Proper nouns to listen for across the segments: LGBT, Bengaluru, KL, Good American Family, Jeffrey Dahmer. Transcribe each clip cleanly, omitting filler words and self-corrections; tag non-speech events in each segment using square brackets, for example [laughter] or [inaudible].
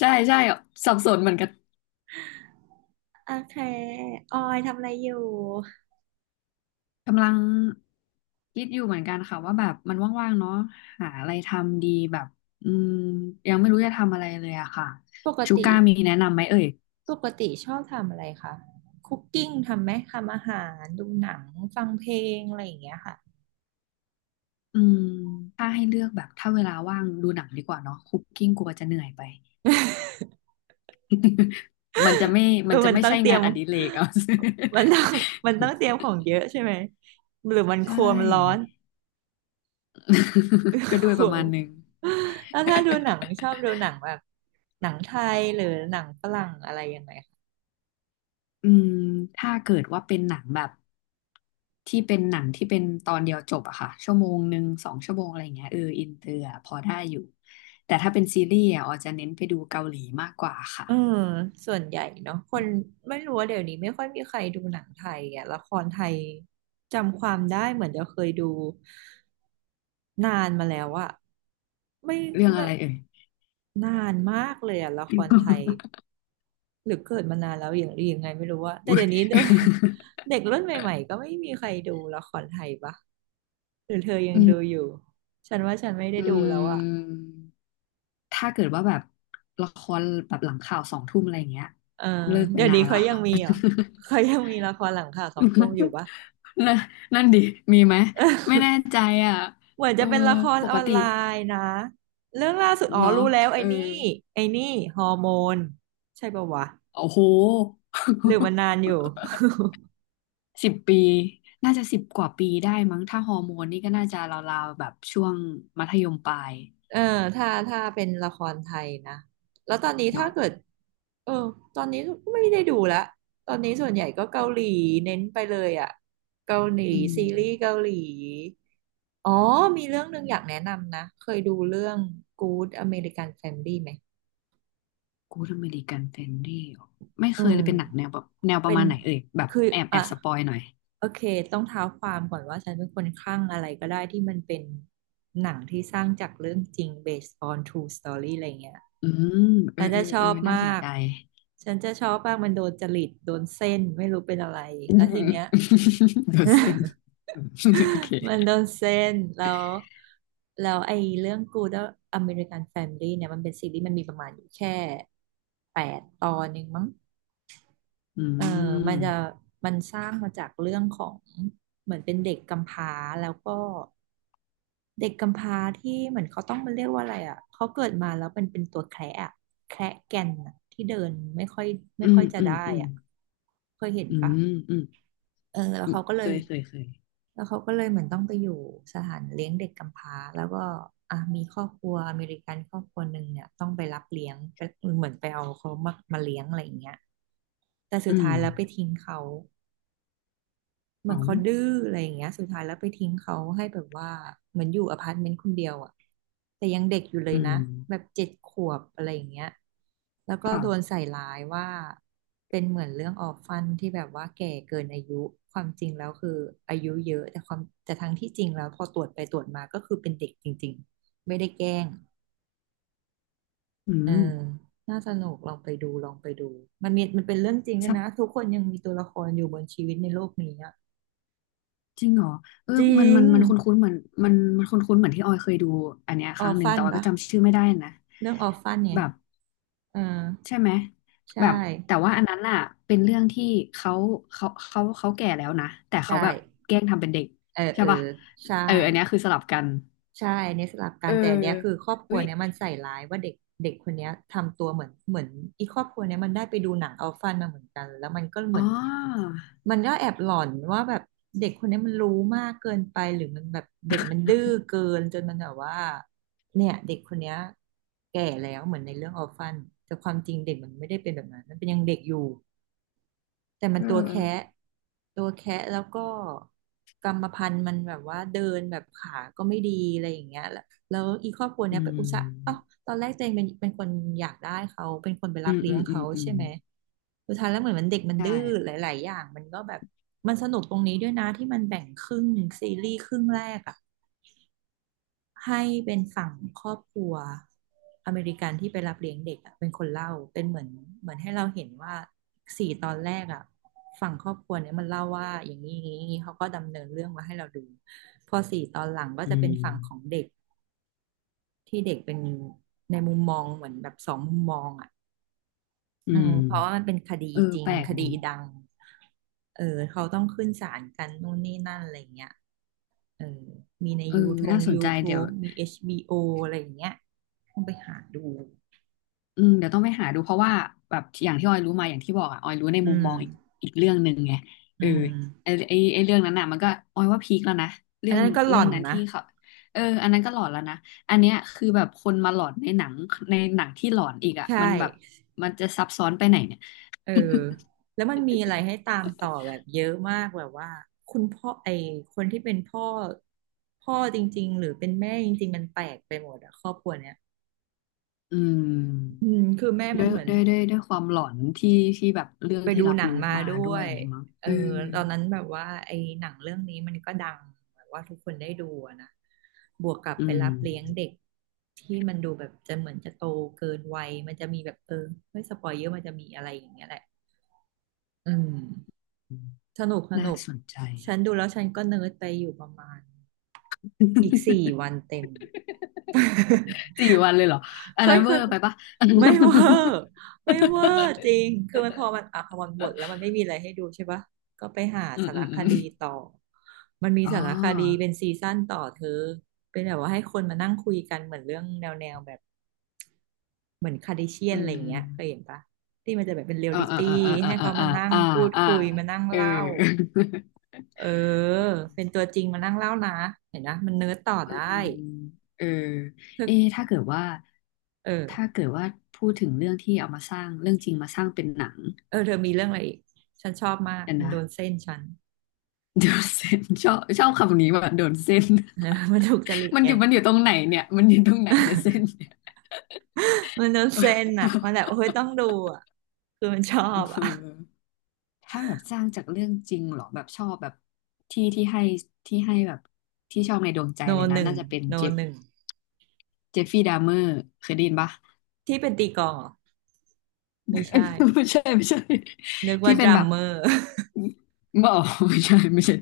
ใช่ใช่สับสนเหมือนกันเคออยทำอะไรอยู่ กำลังคิดอยู่เหมือนกันค่ะว่าแบบมันว่างๆเนาะหาอะไรทำดีแบบอืมยังไม่รู้จะทำอะไรเลยอะค่ะปชูกติก้ามีแนะนำไหมเอ่ยปกติชอบทำอะไรคะคุกกิ้งทำไหม ทำอาหาร ดูหนัง ฟังเพลงอะไรอย่างเงี้ยค่ะอืมถ้าให้เลือกแบบถ้าเวลาว่างดูหนังดีกว่าเนาะคุกกิ้งกลัวจะเหนื่อยไปมันจะไม่เอมัอนจะมันไม่ต้องใช่เตรียงามนอดิเรกเอา มันต้อง [laughs] มันต้องเตรียมของเยอะใช่ไหมหรือมันครัวใช่ มันร้อน [laughs] ก็ [laughs] ด้วคยปรัระวมาณนึง แล้วถ้าดูหนังชอบดูหนังแบบหนังไทยหรือหนังฝรั่งอะไรยังไง [laughs] อืมถ้าเกิดว่าเป็นหนังแบบ ที่เป็นหนังที่เป็นตอนเดียวจบอะค่ะชั่วโมงหนึ่งสองชั่วโมงอะไรอย่างเงี้ยเอออินเตอร์อะพอได้อยู่แต่ถ้าเป็นซีรีส์อะออจะเน้นไปดูเกาหลีมากกว่าค่ะเออส่วนใหญ่เนาะคนไม่รู้ว่าเดี๋ยวนี้ไม่ค่อยมีใครดูหนังไทยอ่ะละครไทยจำความได้เหมือนจะเคยดูนานมาแล้วอะไม่เรื่องไม่อะไรเอ่ย [laughs] นานมากเลยอะละครไทยหรือเกิดมานานแล้วอย่างหรือยังไงไม่รู้ว่าแต่เดี๋ยวนี้เด็ก [laughs] เด็กรุ่นใหม่ๆก็ไม่มีใครดูละครไทยปะหรือเธอยังอืดูมอยู่ฉันว่าฉันไม่ได้อืดูแล้วอะมถ้าเกิดว่าแบบละครแบบหลังข่าวสองทุ่มอะไรอย่างเงี้ยเออเลิกไปเดี๋ยวนานี้นแล้เขาวยังค่ะ มีเหรอเขายังมีละครหลังข่าวสองทุ่มอยู่ปะ [laughs] นั่นนั่นดิมีไหมไม่แน่ [laughs] ใจอ่ะเหมือนเอจะอเป็นละครปอกอนติไลน์นะเรื่องล่าสุดอ๋อเนาะรู้แล้วเอไอ้อนี่ไอ้นี่ฮอร์โมนใช่ปะวะโอ้โห หรือมันนานอยู่ [laughs] สิบปีน่าจะสิบกว่าปีได้มั้งถ้าฮอร์โมนนี่ก็น่าจะราวๆแบบช่วงมัธยมปลายเออถ้าถ้าเป็นละครไทยนะแล้วตอนนี้ถ้าเนาะเกิดเออตอนนี้ก็ไม่ได้ดูละตอนนี้ส่วนใหญ่ก็เกาหลีเน้นไปเลยอะเกาหลีอืมซีรีส์เกาหลีอ๋อมีเรื่องหนึ่งอยากแนะนำนะเคยดูเรื่อง Good American Family ไหม กูดอเมริกันเฟรนดี้ไม่เคอืยเลมยเป็นหนังแนวแบบแนวปเป็ระนมาณไหนเอ่ยแบบคือแอบแออ่ะบสปอยหน่อยโอเคต้องเท้าความก่อนว่าฉันเป็นคนคลั่งอะไรก็ได้ที่มันเป็นหนังที่สร้างจากเรื่องจริง based on true story อะไรเงี้ยอืมเออฉันเอจะอชเอออบน่ามาสนกใจ ฉันจะชอบมากมันโดนจริตโดนเส้นไม่รู้เป็นอะไร [laughs] อืแล้วทีมเนี้ย เดี๋ยวเซน [laughs] อืมโอเคมันโดนเส้นแล้วแล้วไอ้เรื่อง Good American Family เนี่ยมันเป็นซีรีส์มันมีประมาณอยู่แค่8 ตอนเองมั้ง อืเออมันจะมมันสร้างมาจากเรื่องของเหมือนเป็นเด็กกำพร้าแล้วก็เด็กกำพร้าที่เหมือนเขาต้องมันเรียกว่าอะไรอ่ะเขาเกิดมาแล้วเป็นตัวแคระอะแคระแก่นอะที่เดินไม่ค่อยอืมจะอืมได้อืมอ่ะเคยเห็นอืปะมอืมเออแล้วอืมเขาก็เคเลยยเคยเคยแล้วเขาก็เลยเหมือนต้องไปอยู่สถานเลี้ยงเด็กกำพร้าแล้วก็อ่ะมีครอบครัวอเมริกันครอบครัวหนึ่งเนี่ยต้องไปรับเลี้ยงไปเหมือนไปเอาเขามามาเลี้ยงอะไรอย่างเงี้ยแต่สุดอืมท้ายแล้วไปทิ้งเขา เหมือ๋ออนเขาดื้ออะไรอย่างเงี้ยสุดท้ายแล้วไปทิ้งเขาให้แบบว่าเหมือนอยู่อพาร์ตเมนต์คนเดียวอ่ะแต่ยังเด็กอยู่เลอืยนะมแบบ7 ขวบอะไรอย่างเงี้ยแล้วก็โดนค่ะใส่ร้ายว่าเป็นเหมือนเรื่องออฟฟันที่แบบว่าแก่เกินอายุความจริงแล้วคืออายุเยอะแต่ความแต่ทั้งที่จริงแล้วพอตรวจไปตรวจมาก็คือเป็นเด็กจริงๆไม่ได้แกล้งอืเอมอน่าสนุกลองไปดูลองไปดูมันมีมันเป็นเรื่องจริงด้วยนะทุซับ กคนยังมีตัวละครอยู่บนชีวิตในโลกนี้อะจริงเหรอเออจมัรินง มันมันคุ้นๆเหมือนมันคุ้นๆเหมือนที่ออยเคยดูอันเนี้ยคออรั้งฟหนึ่งฟัแต่นออยก็ปะจำชื่อไม่ได้นะเรื่องออฟฟันเนี่ยแบบเออใช่ไหมใช่แบบแต่ว่าอันนั้นอ่ะเป็นเรื่องที่เขาเขาแก่แล้วนะแต่ใช่เขาแบบแกล้งทำเป็นเด็กเออใช่เออป่ะใช่เอออันเนี้ยคือสลับกันใช่เนี่ยสลับกัเอนอแต่อันเนี้ยคือครอบครัอุ๊วยเนี้ยมันใส่ร้ายว่าเด็กเด็กคนเนี้ยทำตัวเหมือนอีครอบครัวเนี้ยมันได้ไปดูหนังอัลฟันมาเหมือนกันแล้วมันก็เหอ๋มือนอมันก็แอบหลอนว่าแบบเด็กคนเนี้ยมันรู้มากเกินไปหรือมันแบบเด็กมันดื้อเกินจนมันแบบว่าเนี่ยเด็กคนเนี้ยแก่แล้วเหมือนในเรื่องอัลฟันแต่ความจริงเด็กมันไม่ได้เป็นแบบนั้นมันเป็นยังเด็กอยู่ แต่มัเอนตัวอแคะแล้วก็กรรมพันธุ์มันแบบว่าเดินแบบขาก็ไม่ดีอะไรอย่างเงี้ยแล้วแล้วอีครอบครัวอืเนี้ยไปอุตส่าห์เอ้ามตอนแรกตัวเองเป็นคนอยากได้เขาเป็นคนไปรัอืบมเลี้อืยงมอืมเขาอืใช่มไหมสุดท้ายแล้วเหมือนมันเด็กมันใช่ดื้อหลายๆอย่างมันก็แบบมันสนุกตรงนี้ด้วยนะที่มันแบ่งครึ่งซีรีส์ครึ่งแรกอะ ให้เป็นฝั่งครอบครัวอเมริกันที่ไปรับเลี้ยงเด็กเป็นคนเล่าเป็นเหมือนให้เราเห็นว่าสี่ตอนแรกอ่ะฝั่งครอบครัวเนี้ยมันเล่าว่าอย่างนี้อย่างนี้อย่างนี้เขาก็ดำเนินเรื่องมาให้เราดูพอสี่ตอนหลังก็อืจะเป็นฝั่งของมเด็กที่เด็กเป็นในมุมมองเหมือนแบบ2มุมมองอ่ะอืมเพราะว่ามันเป็นคดีเออจริงแปลกคดีดีดังเออเขาต้องขึ้นศาลกันนู่นนี่นั่นอะไรเงี้ยเออมีในเออยูทง น่าสนใจเดี๋ยว YouTube มีHBOอะไรอย่างเงี้ย ต้องไปหาดูเดี๋ยวต้องไปหาดูเพราะว่าแบบอย่างที่ออยรู้มาอย่างที่บอกอ่ะออยรู้ในอืมุมมมองอีกอีกเรื่องหนึ่งไงอืเออมไอไอไอเรื่องนั้นน่ะมันก็ออยว่าพีคแล้วนะอัเรื่นองนั้นก็หล่เรื่อองนนั้นนะ ที่เขาเอออันนั้นก็หลอนแล้วนะอันเนี้ยคือแบบคนมาหลอนในหนังในหนังที่หลอนอีกอ่ะใช่มันแบบมันจะซับซ้อนไปไหนเนี่ยเออแล้วมันมีอะไรให้ตามต่อแบบเยอะมากแบบว่าคุณพ่อไอคนที่เป็นพ่อจริงๆหรือเป็นแม่จริงๆมันแปลกไปหมดอะครอบครัวเนี้ยอือืมมคือแม่ด้มัวนยเหมือน ความหลอนที่ที่แบบเรื่องไปที่ดูรับหนังรู้มามาด้ด้ววยอยย่างงี้มั้งเออเออตอนนั้นแบบว่าไอ้หนังเรื่องนี้มันก็ดังแบบว่าทุกคนได้ดูอะนะ บวกกับอืไปรัมบเลี้ยงเด็กที่มันดูแบบจะเหมือนจะโตเกินวัยมันจะมีแบบเออไม่สปอยเยอะมันจะมีอะไรอย่างเงี้ยแหละอืมสนุกสน่านุกสนใจ ฉันดูแล้วฉันก็เนิร์ดไปอยู่ประมาณอีกสี่ [laughs] วันเต็ม [laughs] สี่วันเลยเหรออัเคนนั้ย น [laughs] เคเวอยร์ไปปะ ไม่เวอร์ไม่เวอร์จริ [laughs] งคือมันพอมันอ่ะพอมันหมดแล้วมันไม่มีอะไรให้ดูใช่ปะก็ไปหาอืมสารอืมคอืมดีต่อมันมีอ๋อสารคดีเป็นซีซั่นต่อเธอเป็นแบบว่าให้คนมานั่งคุยกันเหมือนเรื่องแนวแบบเหมือนคาร์ดิเชียอืนอะไรอย่างเงี้ยเคยมเห็นปะที่มันจะแบบเป็นเรียลอ่าลิอ่าตี้อ่าอ่าให้เขาอ่ามานั่งอ่าอ่าพูดอ่าคุยมานั่งเออเล่าเออเป็นตัวจริงมานั่งเล่านะเห็นนะมันเนิร์ดต่ออืได้มเออเธอเอะถ้าเกิดว่าถ้าเออเกิดว่าพูดถึงเรื่องที่เอามาสร้างเรื่องจริงมาสร้างเป็นหนังเออเธอมีเรื่องอะไรอีกฉันชอบมากกันมันนะโดนเส้นฉัน โดนเส้นชอบชอบคำนี้ว่าโดนเส้น [laughs] เออมันถูกจริตมันอไง ยู่มันอยู่ตรงไหนเนี่ยมันอยู่ตรงไหนเนี่ยเส้น [laughs] เนี่ยมันโดนเซนอ่ะมันแบบโอ้ยต้องดูอ่ะคือมันชอเอบอ่ะอ ถ้าแบบสร้างจากเรื่องจริงเหรอแบบชอบแบบที่ให้แบบที่ชอบในดวงใจโนเลยหนะนึ่งน่าจะเป็นโนเจฟหนึ่งเจฟฟี่ดาเมอร์เคยได้ยินปะ ที่เป็นตีกลองเหรอไม่ใช่ [laughs] ไม่ใช่นึกที่ว่าดเป็นรัแบมบเมอร์ บอไม่ใช่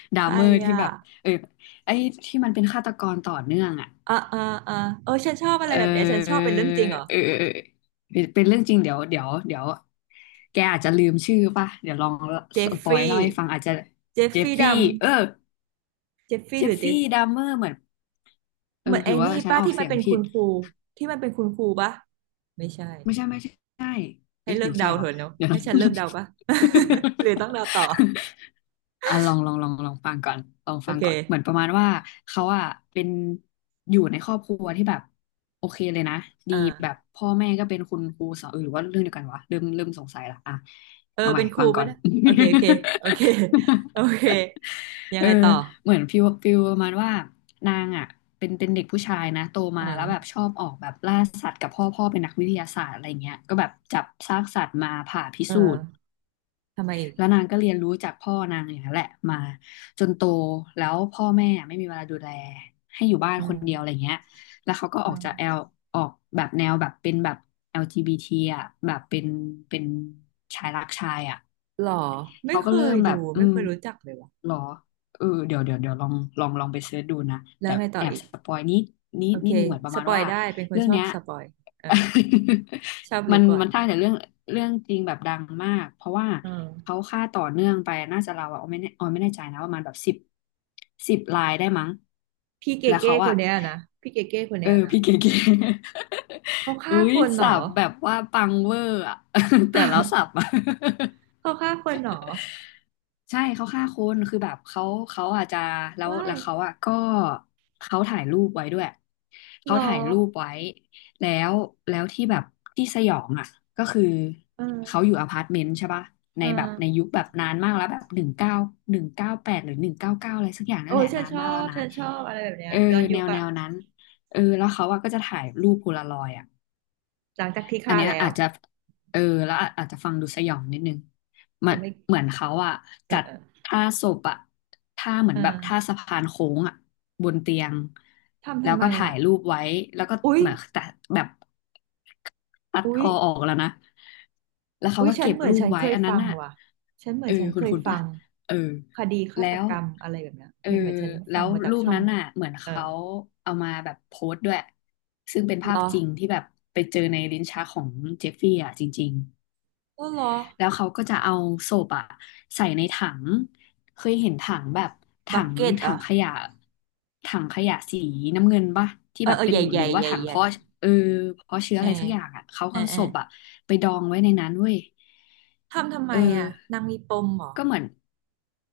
[laughs] ดาใครเมอร์ที่อ่ะแบบเออไอ้ที่มันเป็นฆาตกรต่อเนื่องอ่ะอ่ะอ่ะอ่ะเออฉันชอบอะไรเอแบบเนี้ยฉันชอบอเป็นเรื่องจริงเหรอเออเป็นเป็นเรื่องจริงเดี๋ยวแกอาจจะลืมชื่อป่ะเดี๋ยวลองเจสฟปอยฟี่เล่าให้ฟังอาจจะเจฟเจฟฟี่ฟี่ดัมเออ เจฟเจฟี่หฟรือเจฟี่ฟดัมเมอร์เหมือนเอเหอมือนหรืไอ้อว่านี่ฉันป้าออกเสียงผิดที่มันเป็นคุณครูปะไม่ใช่ ไม่ใช่ใช่ให้เอ๊ะเลิเดี๋กยวใช่เดาเถวะ อะเนาะ [laughs] เดี๋ยวให้นะ ฉันเลิกเดาปะ [laughs] หรือต้องเดาต่อ [laughs] อ่ะลองฟังก่อนลองโอฟังเคก่อนเหมือนประมาณว่าเขาอ่ะเป็นอยู่ในครอบครัวที่แบบโอเคเลยนะดีแบบอ่า พ่อแม่ก็เป็นคุณครูสอนเออหรือว่าเรื่องเดียวกันวะเริ่มสงสัยละอ่ะเออเอาใหม่เป็นครูฟังไปก่อน นะโอเคโอเคโอเคยั [laughs] งเอไงอต่อเหมือนฟิลประมาณว่านางอ่ะเป็นเป็นเด็กผู้ชายนะโตมาอ่าแล้วแบบชอบออกแบบล่าสัตว์กับพ่อพ่อเป็นนักวิทยาศาสตร์อะไรเงี้ยก็แบบจับซากสัตว์มาผ่าพิเออสูจน์ทำไมอีกแล้วนางก็เรียนรู้จากพ่อนางอย่างนั้นแหละมาจนโตแล้วพ่อแม่ไม่มีเวลาดูแลให้อยู่บ้านอืคนมเดียวอะไรเงี้ยแล้วเขาก็ออือกจากแอลมออกแบบแนวแบบเป็นแบบ LGBT อลจีบีทีอ่ะแบบเป็นเป็นชายรักชายอ่ะ หรอไม่เขาเคก็เริ่ยมแบดูบไม่เคยรู้จักเลยว่ะหรอเออเดี๋ยวลองลองไปเสิร์ชดูนะแล้วเดี๋ยวไงต่อแอบอีกสปอยนิดนิโอดเคนิดนึงเหมือนประสมาณปอยว่าได้เป็นคนเรื่องชอบเนี้ย สปอยเออชอบ [laughs] มัรู้นก่อนมันสร้างแต่เรื่องจริงแบบดังมากเพราะว่าเอืมเขาฆ่าต่อเนื่องไปน่าจะเราวอะออยไม่แน่ใจนะประมาณแบบสิบลายได้มั้งพี่เกแล้วเก้เขาคอะนเนี้ยนะพี่เกเก้คนเอเนี้ยอนะพี่เก๋ๆ เขา [laughs] ฆ่าอุ้ยคนเหรสัอ บแบบว่าปังเวอร์อะ [laughs] แต่แล้วสับ [laughs] อะ เขาฆ่าคนเหรอใช่เขาฆ่าคนคือแบบเขาอาจจะแล้วว้าแล้ยวเขาอ่ะก็เขาถ่ายรูปไว้ด้วยเหรเขาอถ่ายรูปไว้แล้วแล้วที่แบบที่สยองอ่ะก็คือเอเขาออยู่อพาร์ตเมนต์ใช่ปะในเอแบอบในยุคแบบนานมากแล้วแบบหนึ่งเก้าหนึ่งเก้าแปดหรือหนึ่งเก้าเก้าอะไรสักอย่างนั่โอ้นแหยละฉันนานชอมากแล้วบนะฉันชอบอะไรแบบเนี้เอยอย้อนยุแนควแนอะวนั้นเออแล้วเขาอ่ะก็จะถ่ายรูปโพลารอยด์อ่ะ หลังจากที่อันฆ่าเนี้ยแล้ว อาจจะเออแล้วอาจจะฟังดูสยองนิดนึงมัแต่นไม่เหมือนเขาอะเอจัอดเออท่าศพอะท่าเหมือเอนแบบท่าอสะพานโค้งอะบนเตียงแล้ทำวไมก็ถ่าอ่ะยรูปไว้แล้วก็อุ๊ยเหมือนแต่แบบ ตัดอุ๊คยอออกแล้วนะ แล้วเขาอุ๊ยก็เก็บรูปไว้ อันนั้นน่ะฉันเหมืเอออนฉันคุเคณยคุณฟัปะงเออ คดีฆาแล้ตวกรรมอะไรแบบเนี้ยเออเหมือนฉันแล้ฟังวมาจากรูปช่องนั้นนั้นน่ะ เหมือนเออเขาเอามาแบบโพสต์ด้วย ซึ่งเป็นเหรภาพอจริงที่แบบไปเจอในลิ้นชักของเจฟฟี่อ่ะจริง ก็เหรอแล้วเขาก็จะเอาศพอะใส่ในถังเคยเห็นถังแบบบัถักงเก็ตเหรถัองขยะถังขยะสีน้ำเงินปะที่เอแบอบเออเป็ใหนญ่ใหหรืญ่อว่าใหญ่ถังใหญ่เพาะเออเพาะเชื้อเออะอไรสักอย่างอะเขาเอก็อเอาเอศอพอะไปดองไว้ในนั้นเว้ยทำไมเอออ่ะนางมีปมเหรอก็เหมือน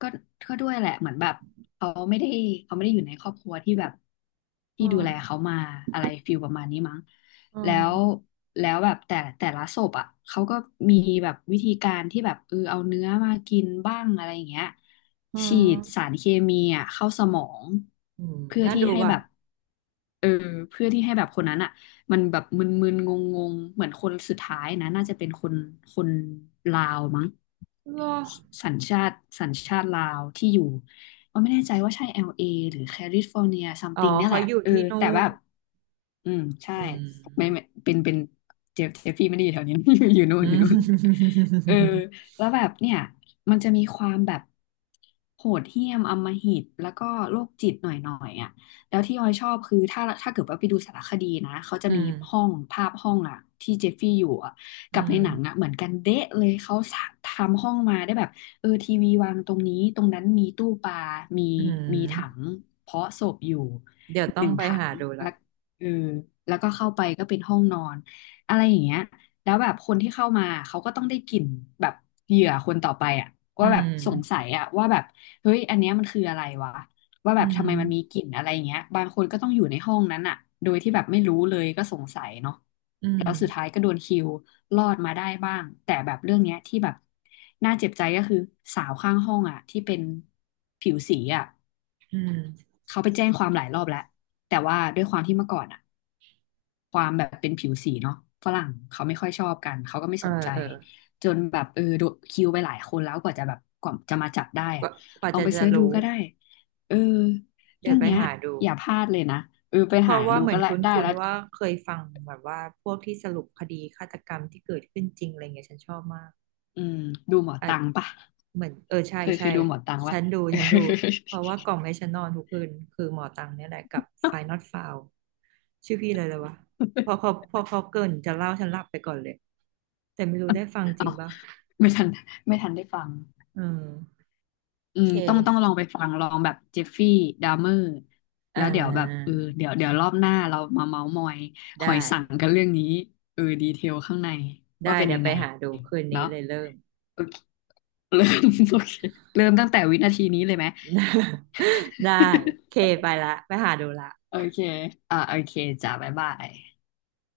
ก็ก็ด้วยแหละเหมือนแบบเขาไม่ได้เขาไม่ได้อยู่ในครอบครัวที่แบบอืที่ดูแลเขามมาอะไรฟิลประมาณนี้มั้ง อืแล้มวแล้วแบบแต่แต่ละศพอ่ะเขาก็มีแบบวิธีการที่แบบเออเอาเนื้อมากินบ้างอะไรอย่างเงี้ยอืฉีดสามรเคมีอ่ะเข้าสมองอืมเพื่อน่าที่ดูให้ว่ะแบบเออเพื่อที่ให้แบบคนนั้นอ่ะมันแบบมึนๆงงๆเหมือนคนสุดท้ายนะน่าจะเป็นคนลาวมั้งเหรอสัญชาติลาวที่อยู่ก็ไม่แน่ใจว่าใช่ LA หรือแคลิฟอร์เนียซัมอ๋อติงเนี่ยเขาแหละอยู่เออที่นู่แต่แบนบ อืมใช่อืมไม่เป็นเจฟฟี่ไม่ได้อยู่แถวนี้ [laughs] อยู่นู่อืนอยู่นู่นม เออแล้วแบบเนี่ยมันจะมีความแบบโหดเหี้ยมอำมหิตแล้วก็โรคจิตหน่อยอ่ะแล้วที่ออยชอบคือถ้าเกิดว่าไปดูสารคดีนะเขาจะอืมีมห้องอ่ะที่เจฟฟี่อยู่อ่ะอืกับในมหนังอ่ะเหมือนกันเดะเลยเขาทำห้องมาได้แบบเออทีวีวางตรงนี้ตรงนั้นมีตู้ปลามีอืมีถังมเพาะศพอยู่เดี๋ยวต้หองนึ่งไปถัหาง ดูละเออแล้วก็เข้าไปก็เป็นห้องนอนอะไรอย่างเงี้ยแล้วแบบคนที่เข้ามาเขาก็ต้องได้กลิ่นแบบเหยื่อคนต่อไปอะอืว่าแบบมสงสัยอะว่าแบบเฮ้ยอันเนี้ยมันคืออะไรวะว่าอืแบบทำมไมมันมีกลิ่นอะไรอย่างเงี้ยบางคนก็ต้องอยู่ในห้องนั้นอะโดยที่แบบไม่รู้เลยก็สงสัยเนาะอืแล้มวสุดท้ายก็โดนคิวรอดมาได้บ้างแต่แบบเรื่องเนี้ยที่แบบน่าเจ็บใจก็คือสาวข้างห้องอะที่เป็นผิวสีอะอืมเขาไปแจ้งความหลายรอบแล้วแต่ว่าด้วยความที่เมื่อก่อนอะ ความแบบเป็นผิวสีเนาะฝรั่งเขาไม่ค่อยชอบกันเขาก็ไม่เออสนใจเออจนแบบเออโดนคิวไปหลายคนแล้วกว่าจะแบบกว่าจะมาจับได้กอะว่ากว่าลองจะไปจะเสิร์ชดูรู้ก็ได้เออเดี๋เรื่ยวองไปเนี้ยหาดู อย่าพลาดเลยนะเออไปเพหาราะว่าดูเหมืก็อนละคุได้้นแล้วๆว่าเคยฟังแบบว่าพวกที่สรุปคดีฆาตกรรมที่เกิดขึ้นจริงอะไรเงี้ยฉันชอบมาก อืมดูหมออ่ะตังปะเหมือนเออใช่เคยเคใช่ยดูหมอตังปะ ฉันดูเพราะว่ากล่องให้ฉันนอนทุกคืนคือหมอตังเนี่ยแหละกับ Final File ชื่อพี่เลยเลยวะ[laughs] พอเขาเกริ่นจะเล่าฉันหลับไปก่อนเลยแต่ไม่รู้ได้ฟังจเอาริงปะไม่ทันไม่ทันได้ฟัง อืมอืโอมเคต้องลองไปฟัง ลองแบบเจฟฟี่ ดาเมอร์อ่แล้วเดี๋ยวแบบาเออเดี๋ยวรอบหน้าเรามาเมาส์มอยหได้อยสังกันเรื่องนี้เออดีเทลข้างใน ว่าได้เป็นเดี๋ยยัวงไปไง หาดูคืนนี้เนาะเลยเริ่ม โอเคเริ่ม [laughs] โอเคเริ่มตั้งแต่วินาทีนี้เลยไหม [laughs] ได้โอเคไปละไปหาดูละ [laughs] โอเค อ่าโอเคจ้าบ๊ายบาย